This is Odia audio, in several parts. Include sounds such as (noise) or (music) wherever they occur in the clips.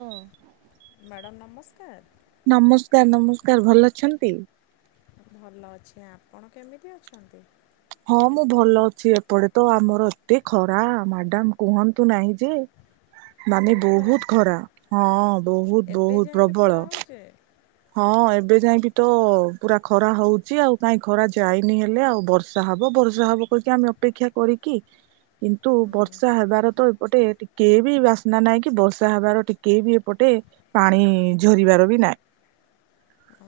ହୁଁ। ମାଡ଼ାମ୍ ନମସ୍କାର। ନମସ୍କାର ନମସ୍କାର ଭଲ ଅଛନ୍ତି? ଭଲ ଅଛି ଆପଣ କେମିତି ଅଛନ୍ତି? ହଁ ମୁଁ ଭଲ ଅଛି ଏପଟେ ତ ଆମର ଏତେ ଖରା ମାଡାମ୍ କୁହନ ନାହି ଯେ ମାନେ ବହୁତ ଖରା ହଁ ବହୁତ ବହୁତ ପ୍ରବଳ। ହଁ ଏବେ ଯାଇ ବି ତ ପୁରା ଖରା ହଉଛି ଆଉ କାହିଁ ଖରା ଯାଇନି ହେଲେ ଆଉ ବର୍ଷା ହବ ବର୍ଷା ହବ କହିକି ଆମେ ଅପେକ୍ଷା କରିକି କିନ୍ତୁ ବର୍ଷା ହେବାର ତ ପଟେ ଟିକେ ବି ବାସ୍ନା ନାହିଁ କି ବର୍ଷା ହବାର ଟିକେ ବି ଏପଟେ ପାଣି ଝରିବାର ବି। ନାଇ,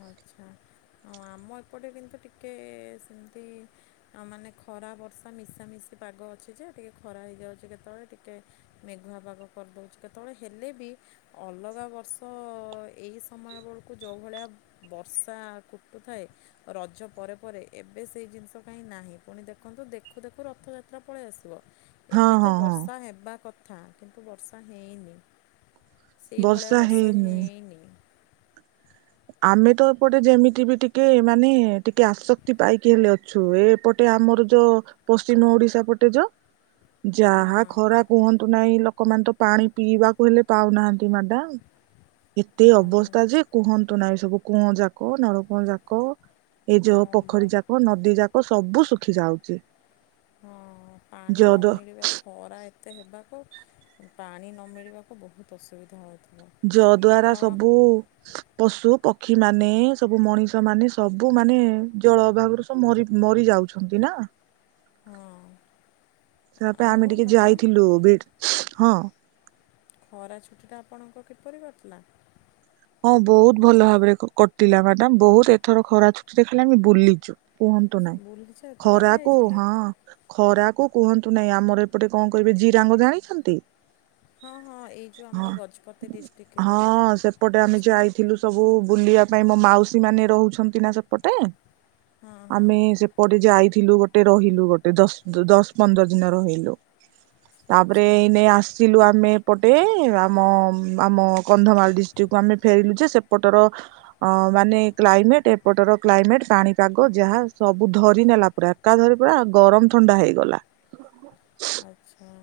ଆଛା, ହଁ ଆମ ଏପଟେ କିନ୍ତୁ ଟିକେ ସେମିତି ମାନେ ଖରା ବର୍ଷା ମିଶାମିଶି। ସେ ପାଗ ଅଛି ଯେ ଟିକେ ଖରା ହେଇଯାଉଛି କେତେବେଳେ ଟିକେ ମେଘୁଆ ପାଗ କରିଦେଉଛି କେତେବେଳେ ହେଲେ ବି। ଅଲଗା ବର୍ଷ ଏହି ସମୟ ବଳକୁ ଯଉଭଳିଆ ବର୍ଷା କୁଟୁଥାଏ ରଜ ପରେ ପରେ ଏବେ ସେଇ ଜିନିଷ କାହିଁ ନାହିଁ ପୁଣି ଦେଖ ତ ଦେଖୁ ଦେଖୁ ରଥଯାତ୍ରା ପଳେଇ ଆସିବ। ହଁ ଏବେ ତ ହଁ ହଁ ବର୍ଷା ହେବା କଥା କିନ୍ତୁ ବର୍ଷା ହେଇନି। ସେଇ ଭଳିଆ ବର୍ଷା ହେଇନି। ଆମେ ତ ଏପଟେ ଯେମିତି ବି ଟିକେ ମାନେ ଟିକେ ଆସକ୍ତି ପାଇକି ହେଲେ ଅଛୁ ଏପଟେ ଆମ। ମୋର ଯୋ ପଶ୍ଚିମ ଓଡିଶା ପଟେ ଯୋ ଯାହା ଖରା କୁହନ୍ତୁ ନାହିଁ ଲୋକମାନେ ତ ପାଣି ପିଇବାକୁ ହେଲେ ପାଉନାହାନ୍ତି ମ୍ୟାଡାମ। ଏତେ ଅବସ୍ତା ଯେ କୁହନ୍ତୁ ନାହିଁ ସବୁ କୂଅଁ ଯାକ ନଳକୂଅ ଯାକ। ଏ ଯୋ ପୋଖରୀ ଯାକ ନଦୀ ଯାକ ସବୁ ଶୁଖି ଯାଉଛି। ହଁ ପାଣି ନ ଯଦ ମିଳିବା ଖରା ଏତେ ହେବାକୁ ପାଣି ନ ମିିଳିବାକୁ ବହୁତ ଅସୁବିଧା ହୋଇ ଯ ଦ୍ଵାରା ସବୁ ପଶୁ ପ ପକ୍ଷୀ ମାନେ ସବୁ ମଣିଷ ମାନେ ସବୁ ମାନେ ଜଳ ଅଭାବରୁ ସବୁ ମରି ମରି ଯାଉଛନ୍ତି ନା। ଅ ହ ହଁ ସେୟା ପାଇଁ ଆମେ ଟିକେ ଯାଇଥିଲୁ ବିଡ଼ ହଁ। ଖରା ଛୁଟିଟା ଆପଣଙ୍କ କିପରିି କଟିଲା? ହଁ ବହୁତ ଭଲ ଭାବରେ କଟିଲା ମାଡାମ ବହୁତ ଏଥର ଖରା ଛୁଟିରେ ଖାଲି ଆମେ ବୁଲିଚୁ। କୁହନ୍ତୁ ନାଇଁ ଖରାକୁ ହଁ ଖରା କୁ କୁହନ୍ତୁ ନାଇଁ ଆମର ଏପଟେ କଣ କହିବେ ଜିରାଙ୍ଗ ଜାଣିଛନ୍ତି? ହଁ ହଁ ଏଇ ଯଉ ହଁ ଆମର ଗଜପତି ଡିଷ୍ଟିକ୍ ରେ। ହଁ ସେପଟେ ଆମେ ଯାଇଥିଲୁ ସବୁ ବୁଲିବା ପାଇଁ ମୋ ମାଉସୀ ମାନେ ରହୁଛନ୍ତି ନା ସେପଟେ। ଆମେ ସେପଟେ ଯାଇ ଥିଲୁ ଗୋଟେ ରହିଲୁ ଗୋଟେ ଦଶ ଦଶ ପନ୍ଦର ଦିନ ରହିଲୁ। ତାପରେ ଏଇନେ ଆସିଲୁ ଆମେ। ପଟେ ଆମ ଆମ କନ୍ଧମାଳ ଡିଷ୍ଟ। କୁ ଆମେ ଫେରିଲୁ ଯେ ସେପଟର ଅ ମାନେ କ୍ଲାଇମେଟ ଏପଟର କ୍ଲାଇମେଟ ପାଣିପାଗ ଯାହା ସବୁ ଧରି ନେଲା ପୁରା ଏକାଧରି ପୁରା ଗରମ ଥଣ୍ଡା ହେଇଗଲା। ଆଚ୍ଛା,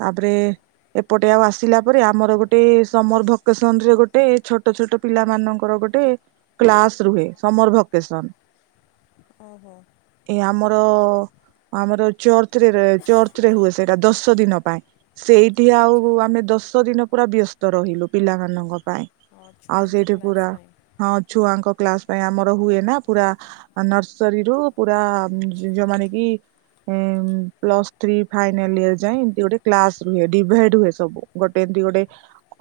ତାପରେ ଏ ଏପଟେ ଆଉ ଆସିଲା ପରେ ଆମର ଗୋଟେ ସମର ଭକେସନ ରେ ଗୋଟେ ଛୋଟ ଛୋଟ ପିଲା ମାନଙ୍କର ଗୋଟେ କ୍ଲାସ ରୁହେ ସମର ଭକେଶନ। ଓହୋ, ତ ଆମର ଚର୍ଚରେ ଚର୍ଚରେ ହୁଏ ସେଇଟା ଦଶ ଦିନ ପାଇଁ। ସେଇଠି ଆଉ ଆମେ ଦଶ ଦିନ ପୁରା ବ୍ୟସ୍ତ ରହିଲୁ ପିଲାମାନଙ୍କ ପାଇଁ ଆଉ ସେଇଠି ପୁରା ହଁ ଛୁଆଙ୍କ କ୍ଲାସ। ପାଇଁ ଆମର ହୁଏ ନା ପୁରା ନର୍ସରୀରୁୁ ପୁରା ଯୋଉମାନେ କି ଇଁ ପ୍ଲସ ଥ୍ରୀ ଫାଇନାଲ ଇଅର ଯାଏ ଏମତି ଗୋଟେ କ୍ଲାସ ରୁହେ ଡିଭାଇଡ ହୁଏ ସବୁ ଗୋଟେ ଏମିତି ଗୋଟେ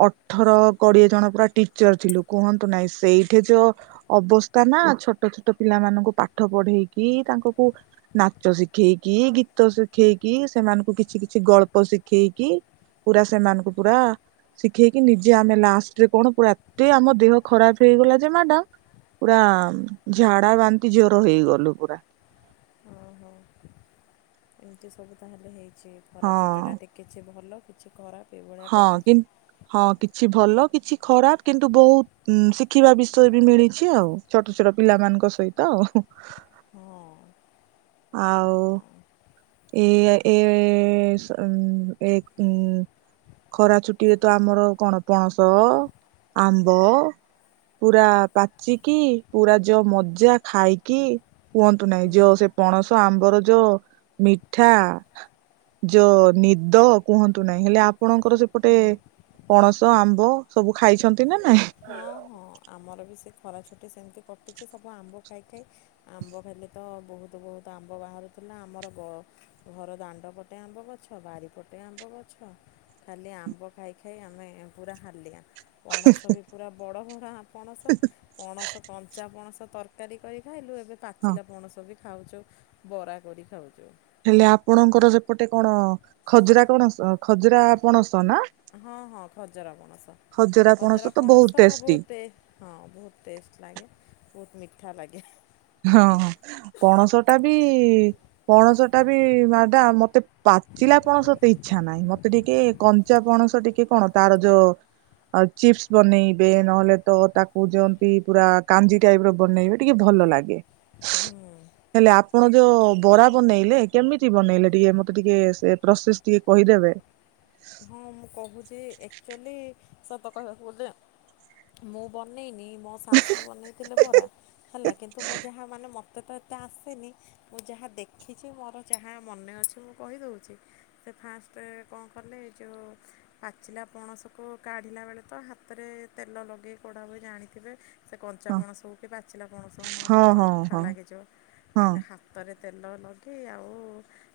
ଅଠର କୋଡିଏ ଜଣ ପୁରା ଟିଚର ଲୁ କୁହନ୍ତୁ ନାଇଁ ସେଇଠି ଯୋ ଅବସ୍ତା ନା ଛୋଟ ଛୋଟ ପିଲାମାନଙ୍କୁ ପାଠ ପଢେଇକି। ତାଙ୍କୁ ନାଚ ଶିଖେଇକି ଗୀତ ଶିଖେଇକି ସେମାନଙ୍କୁ କିଛି କିଛି ଗଳ୍ପ ପ ଶିଖେଇକି ପୁରା ସେମାନଙ୍କୁ ପୁରା ଶିଖେଇକି ନିଜେ ଆମେ ଲାଷ୍ଟରେ କଣ ପୁରା ଏତେ ଆମ ଦେହ ଖରାପ ହେଇଗଲା ଯେ ମ୍ୟାଡାମ ପୁରା ଝାଡ଼ା ବାନ୍ତି ଜୋର ହେଇଗଲୁ ପୁରା। (inaudible) ଏମିତି ସବୁ ତାହେଲେ ହେଇଛି ଖରା ଛୁଟିଟା ଟିକେ କିଛି ଭଲ କିଛି ଖରାପ ହଁ କିନ୍ ହଁ କି କିଛି ଭଲ କିଛି ଖରାପ କିନ୍ତୁ ବହୁତ ଶିଖିବା ବିଷୟ ବି ମିଳିଛି ଆଉ ଛୋଟ ଛୋଟ ପିଲାମାନଙ୍କୁ ଙ୍କ ସହିତ ଆଉ ହୁଁ ଆଉ ଏଇ ଏ ଏ ସ ଉଁ ଏ ଉଁ ଖରା ଛୁଟିରେ ତ ଆମର କଣ ପଣସ ଆମ୍ବ ପୁରା ପାଚିକି ପୁରା ଯୋ ମଜା ଖାଇକି କୁହନ୍ତୁ ନାହିଁ ଯୋଉ ସେ ପଣସ ଆମ୍ବର ଯୋ ମିଠା ଯୋଉ ନିଦ କୁହନ୍ତୁ ନାହିଁ ହେଲେ ଆପଣଙ୍କର ସେପଟେ ପଣସ ଆମ୍ବ ସବୁ ଖାଇଛନ୍ତି ନା ନାଇଁ ହଁ ହଁ ଆମର ବି ସେ ଖରା ଛୁଟି ସେମିତି କଟିଛି ସବୁ ଆମ୍ବ ଖାଇ ଖାଇ ଆମ୍ବ ଖଲେ ତ ବହୁତ ବହୁତ ଆମ୍ବ ବାହାରୁ ହେଲା ଆମର ଗ ଘର ଦାଣ୍ଡ ପଟେ ଆମ୍ବ ଗଛ ବାରି ପଟେ ଆମ୍ବ ଗଛ। ଖାଲି ଆମ୍ବ ଖାଇ ଖାଇ ଆମେ ପୁରା ହାଲିଆ ପଣସ ବି ପୁରା ବଡ଼ ବଡ଼ ପଣସ ପଣସ କଞ୍ଚା ପଣସ ତରକାରୀ କରି ଖାଇଲୁ ଏବେ ହଁ। ପାଚିଲା ପଣସ ବି ଖାଉଚୁ ବରା କରି ଖାଉଚୁ ହେଲେ ଆପଣଙ୍କର ସେପଟେ କଣ ଖଜୁରା କଣ ଖଜୁରା କପଣ ହଁ ହଁ ଖଜର ପଣସ। ଖଜୁରା ପଣସ ତ ବହୁତ ହଜରାପଣସ ଟେଷ୍ଟି ବହୁତେ ହଁ ବହୁତ ଟେଷ୍ଟ ଲାଗେ ବହୁତ ମିଠା ଲାଗେ। ହଁ ପଣସ ଟା ବି ପଣସ ଟା ବି ମାଡାମ୍ ମତେ ପାଚିଲା ପଣ ସତେ ଇଚ୍ଛା ନାହିଁ। ମତେ ଟିକେ କଞ୍ଚା ପଣସ ଟିକେ କଣ ତାର ଯୋଉ ଆଉ ଚିପ୍ସ ବନେଇବେ ନହେଲେ ତ ତାକୁ ଯେମତି ପୁରା କାଞ୍ଜି ଟାଇପ ର ବନେଇବେ ଟିକେ ଭଲ ଲାଗେ ଇଏ (inaudible) ହେଲେ ଆପଣ ଯୋଉ ବରା ବନେଇଲେ କେମିତି ବନେଇଲେ ଟିକେ ମତେ ଟିକେ ପ୍ରୋସେସ ଟିକେ କହିଦେବେ। ହଁ ମୁଁ କହୁଚି ଆକ୍ଚୁଆଲି ସତ କହିବାକୁ ଗଲେ ମୁଁ ବନେଇନି ମୋ ଶାଶୁ ବନେଇଥିଲେ ବରା ହେଲା କିନ୍ତୁ ମୁଁ ଯାହା ମାନେ ମତେ ମତେ ତ ଏତେ ଆସେନି ମୁଁ ଯାହା ଦେଖିଛି ମୋର ଯାହା ମନେ ଅଛି ମୁଁ କହିଦୋଉଚି ଫାଷ୍ଟ କଣ କଲେ ଏ ଯେଉଁ ପାଚିଲା ପଣସକୁ କାଢ଼ିଲା ବେଳେ ତ ହାତରେ ତେଲ ଲଗେଇ କୋଢ଼ା ହୁଏ ଜାଣି ଥିବେ ସେ କଞ୍ଚାାପଣସ କି ପାଚି ଲା ପଣସ ନହେଲେ ହଁ ତାର ହଁ ଅଠା ହଁ ଲାଗିଯିବ ହଁ ତା ହାତରେ ତେଲ ଲଗେଇ ଆଉ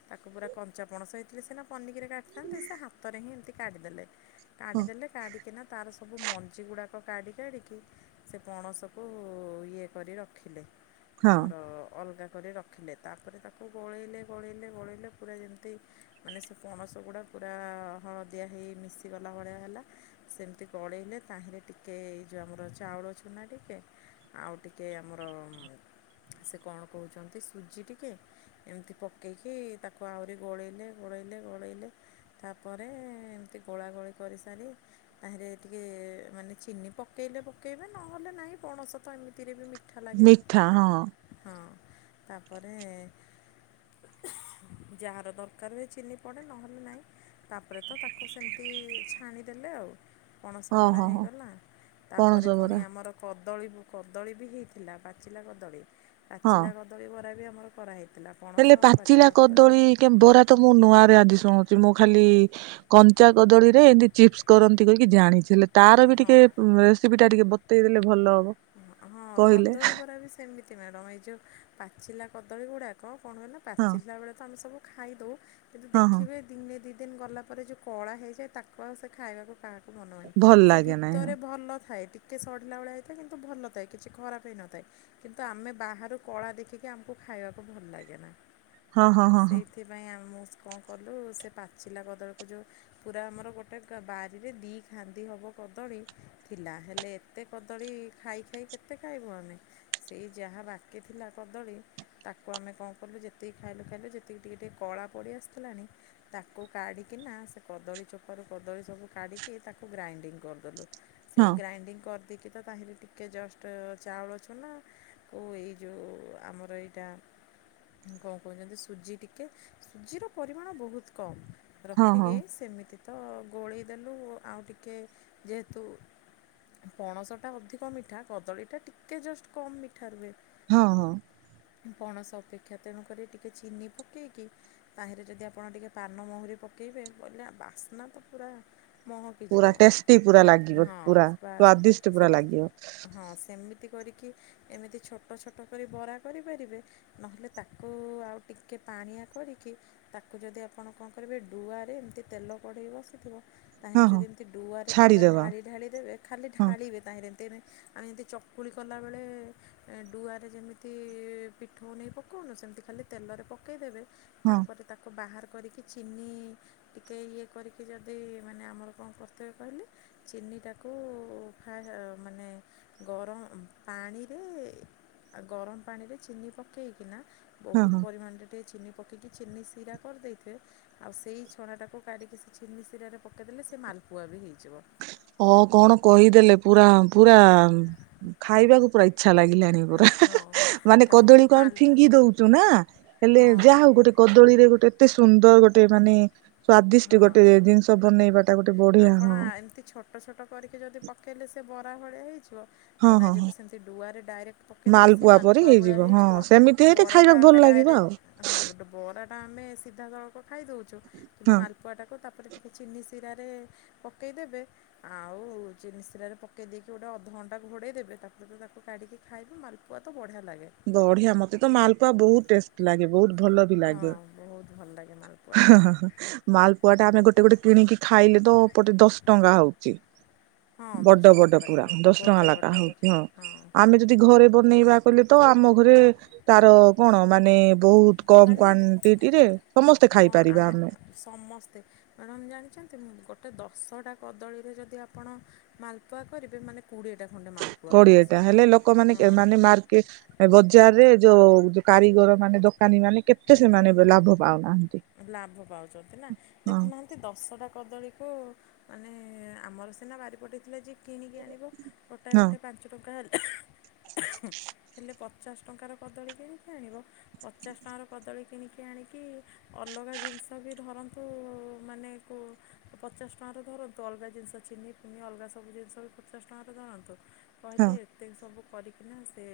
ତାକୁ ପୁରା କଞ୍ଚା ପଣସ ହେଇଥିଲି ସିନା ପନିକିରେ କାଟିିଥାନ୍ତି ସେ ହାତ ଏମିତି କାଢିଦେଲେ ହଁ କାଢିଦେଲେ କାଢିକିନା ତାର ସବୁ ମଞ୍ଜି ଗୁଡ଼ାକ କାଢ଼ି କାଢ଼ିକି ସେ ପଣସକୁ ଇଏ କରି ରଖିଲେ। ହଁ। ଆମର ଅଲଗା କରି ରଖିଲେ ତାପରେ ତାକୁ ଗୋଳେଇଲେ ଗୋଳେଇଲେ ଗୋଳେଇଲେ ପୁରା ଯେମିତି ମାନେ ସେ ପଣସଗୁଡ଼ା ପୁରା ହଳଦିଆ ହେଇ ମିଶିଗଲା ଭଳିଆ ହେଲା। ସେମିତି ଗଳେଇଲେ ତାହିଁରେ ଟିକେ ଏ ଯେଉଁ ଆମର ଚାଉଳ ଳ ଚୁନା ଟିକେ ଆଉ ଟିକ ଆମର ସେ କଣ କୋହୁଚନ୍ତି ସୁଜି ଟିକେ ଏମିତି ପକେଇକି ତାକୁ ଆହୁରି ଗୋଳେଇଲେ ଗୋଳେଇଲେ ଗୋଳେଇଲେ ତାପରେ ଏମିତି ଗୋଳା ଗୋଳି କରିସାରି ତାହେରେ ଟିକେ ମାନେ ଚିନି ପକେଇଲେ ପକେଇବେ ନହେଲେ ନାଇଁ ପଣସ ତ ଏମିତିରେ ବି ମି ମିଠା ହଁ। ତାପରେ ଯାହାର ଦରକାର ହୁଏ ଚିନି ପଡ଼େ ନହେଲେ ନାହିଁ। ତାପରେ ତ ତାକୁ ସେମିତି ଛାଣିଦେଲେ ଆଉ। ପଣସ ହଁ ମରା ହଁ ହଁ ହେଇଗଲା ତାପରେ ପଣସ ପୁଣି ବରା ଆମର କଦଳୀ କଦଳୀ ବି ହେଇଥିଲା ପାଚିଲା କଦଳୀ ହଁ ପାଚିଲା କଦଳୀ ବରା ବି ଆମର କରାହଇଥିଲା। ହେଲେ ପାଚିଲା କଦଳୀ କେମ ବରା ତ ମୁଁ ନୂଆରେ ଆଜି ଶୁଣୁଛି ମୁଁ। ଖାଲି କଞ୍ଚା କଦଳୀ ରେ ଏମତି ଚିପ୍ସ କରନ୍ତି କହିକି ଜାଣିଥିଲେ ହେଲେ। ତାର ବି ଟିକେ ରେସିପି ଟା ଟିକେ ବତେଇ ଦେଲେ ଭଲ ହବ ହଁ କହିଲେ କଦଳୀ ବରା ରେ ସେମିତି ନୁହେଂ, ତମେ ଯୋଉ ପାଚିଲା କଦଳୀ ଗୁଡାକ। କଣ ହେଲା ହଁ ପାଚିଲା ବେଳେ ତ ଆମେ ସବୁ ଖାଇଦଉ, କିନ୍ତୁ ହଁ ହଁ ଦେଖିବେ ଦିନେ ଦିଟା ଦିନ ଗଲା ପରେ ଯଉ କଳା ହେଇଯାଏ ତାକୁ ଆଉ ସେ ଖାଇବାକୁ। କାହାକୁ ମନ ହୁଏନି ଭଲ ସେ ଲାଗେ ଭିତରେ ଭଲ ଥାଏ ଟିକେ ସଢିଲା ଭେଳିଆ ହ ଭଲ ଥାଏ କିଛି ଖରାପ ହେଇନଥାଏ କିନ୍ତୁ ଆମେ ବାହାରୁ କଳା ଦେଖିକି ଆମକୁ ଖାଇବାକୁ ଭଲ ଲାଗେ ନା। ହଁ ହଁ ହଁ ସେଇଥିପାଇଁ ଆମୁ କଣ କଲୁ ସେ ପାଚିଲା କଦଳୀକୁ ଜଉଁ ପୁରା ଆମର ଗୋଟେ ବାରିରେ ଦ ଖାନ୍ଦି ହବ କଦଳୀ ଥିଲା, ହେଲେ ଏତେ କଦଳୀ। କଦଳୀ ଖାଇ ଖାଇ କେତେ ଖାଇବୁ ଆମେ, ସେଇ ଯଉ ବାକିଥିଲା କଦଳୀ ତାକୁ ଆମେ। ଆମେ କଣ କଲୁ ଯେତିକି ଖାଇଲୁ ଖାଇଲୁ ଯେତିକି ଟିକେ ଟିକେ କଳା ପଡ଼ି ଆସୁଥିଲାଣି ତାକୁ କାଢି କିନା। କଦଳୀ ଚୋପାରୁ କଦଳୀ ସବୁ କାଢ଼ିକି ତାକୁ ଗ୍ରାଇଣ୍ଡିଙ୍ଗ କରିଦେଲୁ, ସେଇ ହଁ ଗ୍ରାଇଣ୍ଡିଙ୍ଗ କରି। ଦେକି ତ ତାହେଲେ ଟିକେ ଜଷ୍ଟ ଚାଉଳ ଚୁନା ଓଉ ଏଇ ଯେଉଁ ଆମର ଏଇଟା। କଣ କହୁଛନ୍ତି ସୁଜି ଟିକେ, ସୁଜିର ପରିମାଣ ବହୁତ କମ। ହଁ ହଁ ହଁ ରଖିକି ହଁ ସେମିତି। ତ ଗୋଳେଇ ଦେଲୁ ଆଉ ଟିକେ ଯେହେତୁ। ପଣସଟା ଅଧିକ ମିଠା, କଦଳୀଟା ଟିକଏ ଜଷ୍ଟ କମ୍ ମିଠା ରୁହେ। ହଁ ହଁ। ପଣସ ଅପେକ୍ଷା ତେଣୁକରି ଟିକିେ ଚିନି ପକେଇକି ତାହେରେ ଯଦି ଆପଣ ଟିକେ ପାନମହୁରି ପ। ପକାଇବେ ବୋଲା ବାସ୍ନା ତ ପୁରା ପୁରା ଟେଷ୍ଟି ପୁରା ଲାଗିବ ପୁରା ସ୍ଵାଦିଷ୍ଟ ପୁରା ଲାଗିବ। ଏମିତି କରିକି, ଏମିତି ଛୋଟ ଛୋଟ କରି ବରା କରିପାରିବେ ନହେଲେ ତାକୁ ଆଉ ଟିକେ। ପାଣିଆ କରିକି ତାକୁ ଯଦି ଆପଣ କଣ କରିବେ ଡୁଆରେ ଏମିତି ତେଲ କ଼େଇ ବସିଥିବ। ତାହେଲେ ହଁ ହଁ ଯଦି ଏମିତି ଡୁଆ ରେ ପୁରା ଛାଡିଦବା ଢାଳି ଢାଳି ଦେବେ ଖାଲି ହଁ ଢାଳିବେ ତାହେରେ। ଆମେ ଯେମିତି ଚକୁଳି କଲାବେଳେ ଡୁଆରେ ଯେମିତି ପୀଠଉ ନେଇ ପକାଉନୁ ପକଉନୁ ସେମିତି ଖାଲି ତେଲ ରେ ପକେଇ ଦେବେ, ହଁ ତାପରେ ତାକୁ ବାହାର କରିକି ଚିନି ଟିକେ ଇଏ କରିକି ଯଦି ମାନେ ଆମର କଣ କରୁଥିବେ କହିଲେ ଚିନି ଏଇଟାକୁ ଫା ମାନେ ଗରମ ପାଣିରେ ଆଉ ଗରମ ପାଣିରେ ଚିନି ପକେଇକିନା ହଁ ବହୁତ ହଁ ପରିମାଣରେ ଟିକେ ଚିନି। ପକେଇକି ଚିନି ସିରା କରିଦେଇଥିବ ଆଉ ସେଇ ଛଣାଟାକୁ କାଢ଼ିକି ସେ ଚିନି ସିରାରେ ପକେଇଦେଲେ ସେ ମା। ଖୁଆ ବି ହେଇଯିବ। ହ କଣ କହିଦେଲେ ପୁରା ପୁରା ଖାଇବାକୁ ପୁରା ଇଛା। ଲାଗିଲାଣି ପୁରା ହା ହା ହା। ମାନେ କଦଳୀକୁ ଆମେ ଫିଙ୍ଗି ଦଉଛୁ ନା ହେଲେ ଯାହା ହଉ ଗୋଟେ କଦଳୀରେ ଗୋଟେ। ଏତେ ସୁନ୍ଦର ଗୋଟେ ମାନେ ସ୍ଵାଦିଷ୍ଟ ଗୋଟେ ଜିନିଷ ବନେଇବାଟା ଗୋଟେ। ବଢିଆ ଆପଣ ହଁ ଏମିତି ଛୋଟ ଛୋଟ କରିକି ଯଦି ପକେଇଲେ ସେ ବରା ଭଳିଆ ହେଇଯିବ। ହଁ ଆଉ ନା ହଁ ହଁ। ଯଦି ସେମିତି ଡଆରେ ଡାଇରେ ଡାରେକ୍ଟ ପକେଇଦେଲେ ସେ ପରି ମାଲପୁଆ ଭଳିଆ ହଁ ହେଇଯିବ, ସେମିତି ହେଇଲେ ବରା ଟା ଖାଇବାକୁ ଭଲ ଆମେ ଡ। ଲାଗିବ ଆରେ ଆଉ ହଁ ଗୋଟେ ବରା ଟା ଆମେ ସିଧାସଳଖ। ଖାଇ ଦେଉଛୁ କିନ୍ତୁ ହଁ ମାଲପୁଆଟାକୁ ତାପରେ ଟିକିେ ଚିନି ଶିରାରେ। ପକେଇଦେବେ ଆଉ ଚିନିସିରାରେ ପକେଇଦେଈକି ଗୋଟେ ଅଧଘଣ୍ଟା ଘୋଡେଇ ଦେବେ ତାକୁ ତା। କାଢିକି ଖାଇବି ମାଲପୁଆ ତ ବଢିଆ। ବଢିଆ ମତେ ତ ମାଲପୁଆ ବହୁତ ଟେଷ୍ଟି ଲାଗେ ବହୁତ। ଭଲ ବି ଲାଗେ ହଁ ହଁ ହଁ ମାଲପୁଆ ଟା ଆମେ ଗୋଟେ ଗୋଟେ କିଣିକି ଖାଇଲୁ। ତୋ ପଟେ ଦଶ ଟଙ୍କା ହଉଛି। ବଡ ବଡ ପୁରା ଦଶ ଟଙ୍କା ଲଖା ହଉଛି ଆଉ, ଆମେ ଯଦି ଘରେ ବନେଇବା। କହିଲେ ତ ଆମ ଘରେ ତାର କଣ ମାନେ। ବହୁତ କମ ମାନେ କ୍ଵାଣ୍ଟିଟିରେ ସମସ୍ତେ ହଁ ଖାଇପାରିବା ଆମେ ସମସ୍ତେ ମାଡାମ୍ ଜାଣିଛନ୍ତି? ଗୋଟେ ଦଶଟା କଦଳୀରେ ଯଦି ଆପଣ ମାଲପୁଆ କରିବେ ମାନେ କୋଡିଏ ଟା ହେଲେ ଲୋକମାନେ ମାନେ ମାର୍କେଟ ବଜାରରେ ଯୋଉ କାରିଗର ମାନେ ଦୋକାନୀ ମାନେ କେତେ ସେମାନେ ଲାଭ ପାଉନାହାନ୍ତି। ଲାଭ ପାଉଛନ୍ତି ନା ହଁ ଦେଖୁନାହାନ୍ତି ଦଶଟା କଦଳୀକୁ ମାନେ ଆମର ସିନା ବାରି ପଟେଥିଲା ଯିଏ କିଣିକି ଆଣିବ ଗୋଟାଏ ହଁ ଗୋଟେଏ ପାଞ୍ଚ ଟଙ୍କା ହେଲା। (inaudible) ହେଲେ ପଚାଶ ଟଙ୍କାର କଦଳୀ କିଣିକି ଆଣିବ, ପଚାଶ ଟଙ୍କାର କଦଳୀ କିଣିକି ଆଣିକି ଅଲଗା ଜିନିଷ ବି ଧରନ୍ତୁ ମାନେ ପଚାଶ ଟଙ୍କାରୁ ଧରନ୍ତୁ ଅଲଗା ଜିନିଷ ଅ ଚିନି ପିନି ଅଲଗା ସବୁ ଜିନିଷ ବି ପଚାଶ ଟଙ୍କାରେ ଧରନ୍ତୁ। ହଁ। କହିଲେ ଏତେ ସବୁ କରିକିନା ସେ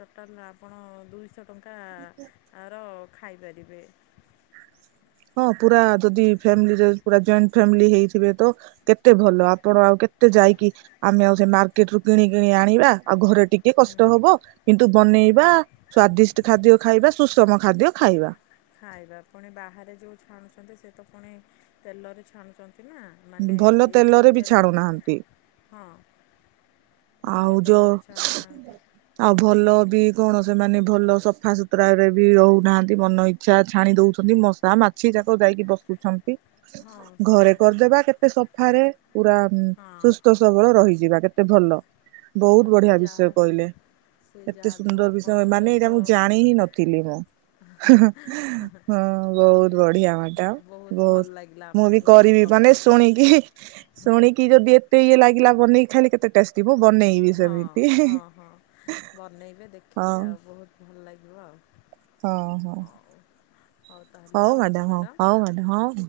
ଟୋଟାଲ ଆପଣ ଦୁଇଶହ ଟଙ୍କା ଆଛା। ହଁ ଖାଇପାରିବେ। ହଁ ପୁରା ଯଦି ଫ୍ୟାମିଲି ପୁରା ଜଏଣ୍ଟ ଫ୍ୟାମିଲି ହେଇଥିବେ ତ କେତେ ଭଲ ଆପଣ ଆଉ କେ କେତେ ଯାଇକି ଆମେ ଆଉ ସେ ମାର୍କେଟ ରୁ କିଣି କିଣି ଆଣିବା ଆଉ ଘରେ ଟିକେ କଷ୍ଟ ହବ କିନ୍ତୁ ବନେଇବା ସ୍ଵାଦିଷ୍ଟ ଖାଦ୍ୟ ଖାଇବା। ସୁଷମ ଖାଦ୍ୟ ଖାଇବା। ଖାଇବା ପୁଣି ବାହାରେ ଯେଉ ଛାଣୁଛନ୍ତି ସେ ତ ପୁଣି ତେଲରେ ଛାଣୁଛନ୍ତି। କି ନା ମାନେ ଭଲ ସେଇ ତେଲରେ ସେଇ ବି ତେଲର ଛାଣୁନାହାନ୍ତି ଛାଣୁଛନ୍ତି ହଁ। ଆଉ ଯୋଉ ଆଉ ଭଲ ବି କଣ ସେମାନେ ଭଲ ସଫାସୁତୁରା ରେ ବି ରହୁନାହାନ୍ତି, ମନ ଇଚ୍ଛା ଛାଣି ଦଉଛନ୍ତି ମଶା ମାଛି। ଯାକ ଯାଇକି ବସୁଛନ୍ତି। ହଁ ଘରେ ସେଇଆ। କରିଦେବା କେତେ ସଫାରେ ପୁରା ସୁସ୍ଥ ସବଳ ରହିଯିବା କେତେ ଭଲ। ବହୁତ ବଢିଆ ବିଷୟ କହିଲେ। ଏତେ ସୁନ୍ଦର ବିଷୟ ମାନେ ଏଇଟା ମୁଁ ଜାଣି ହିଁ ନଥିଲି ମୁଁ। ହଁ ବହୁତ ବଢିଆ ମାଡାମ୍ ବହୁତ ମୁଁ ବି କରିବି। ମାନେ ଶୁଣିକି ଶୁଣିକି ଯଦି ଏତେ ଇଏ ଲାଗିଲା ବନେଇକି ଖାଇଲି କେତେ ଟେଷ୍ଟି। ମୁଁ ବନେଇବି ହଁ ସେମିତି। ହଁ ହଁ ବନେଇବେ ଦେଖିବେ ହଉ ଆଉ ବହୁତ ଭଲ ଲାଗିବ ଆଉ। ହଁ ହଁ ହଉ ମ୍ୟାଡାମ ହଉ ହଉ ମ୍ୟାଡାାମ ହଁ ହଁ।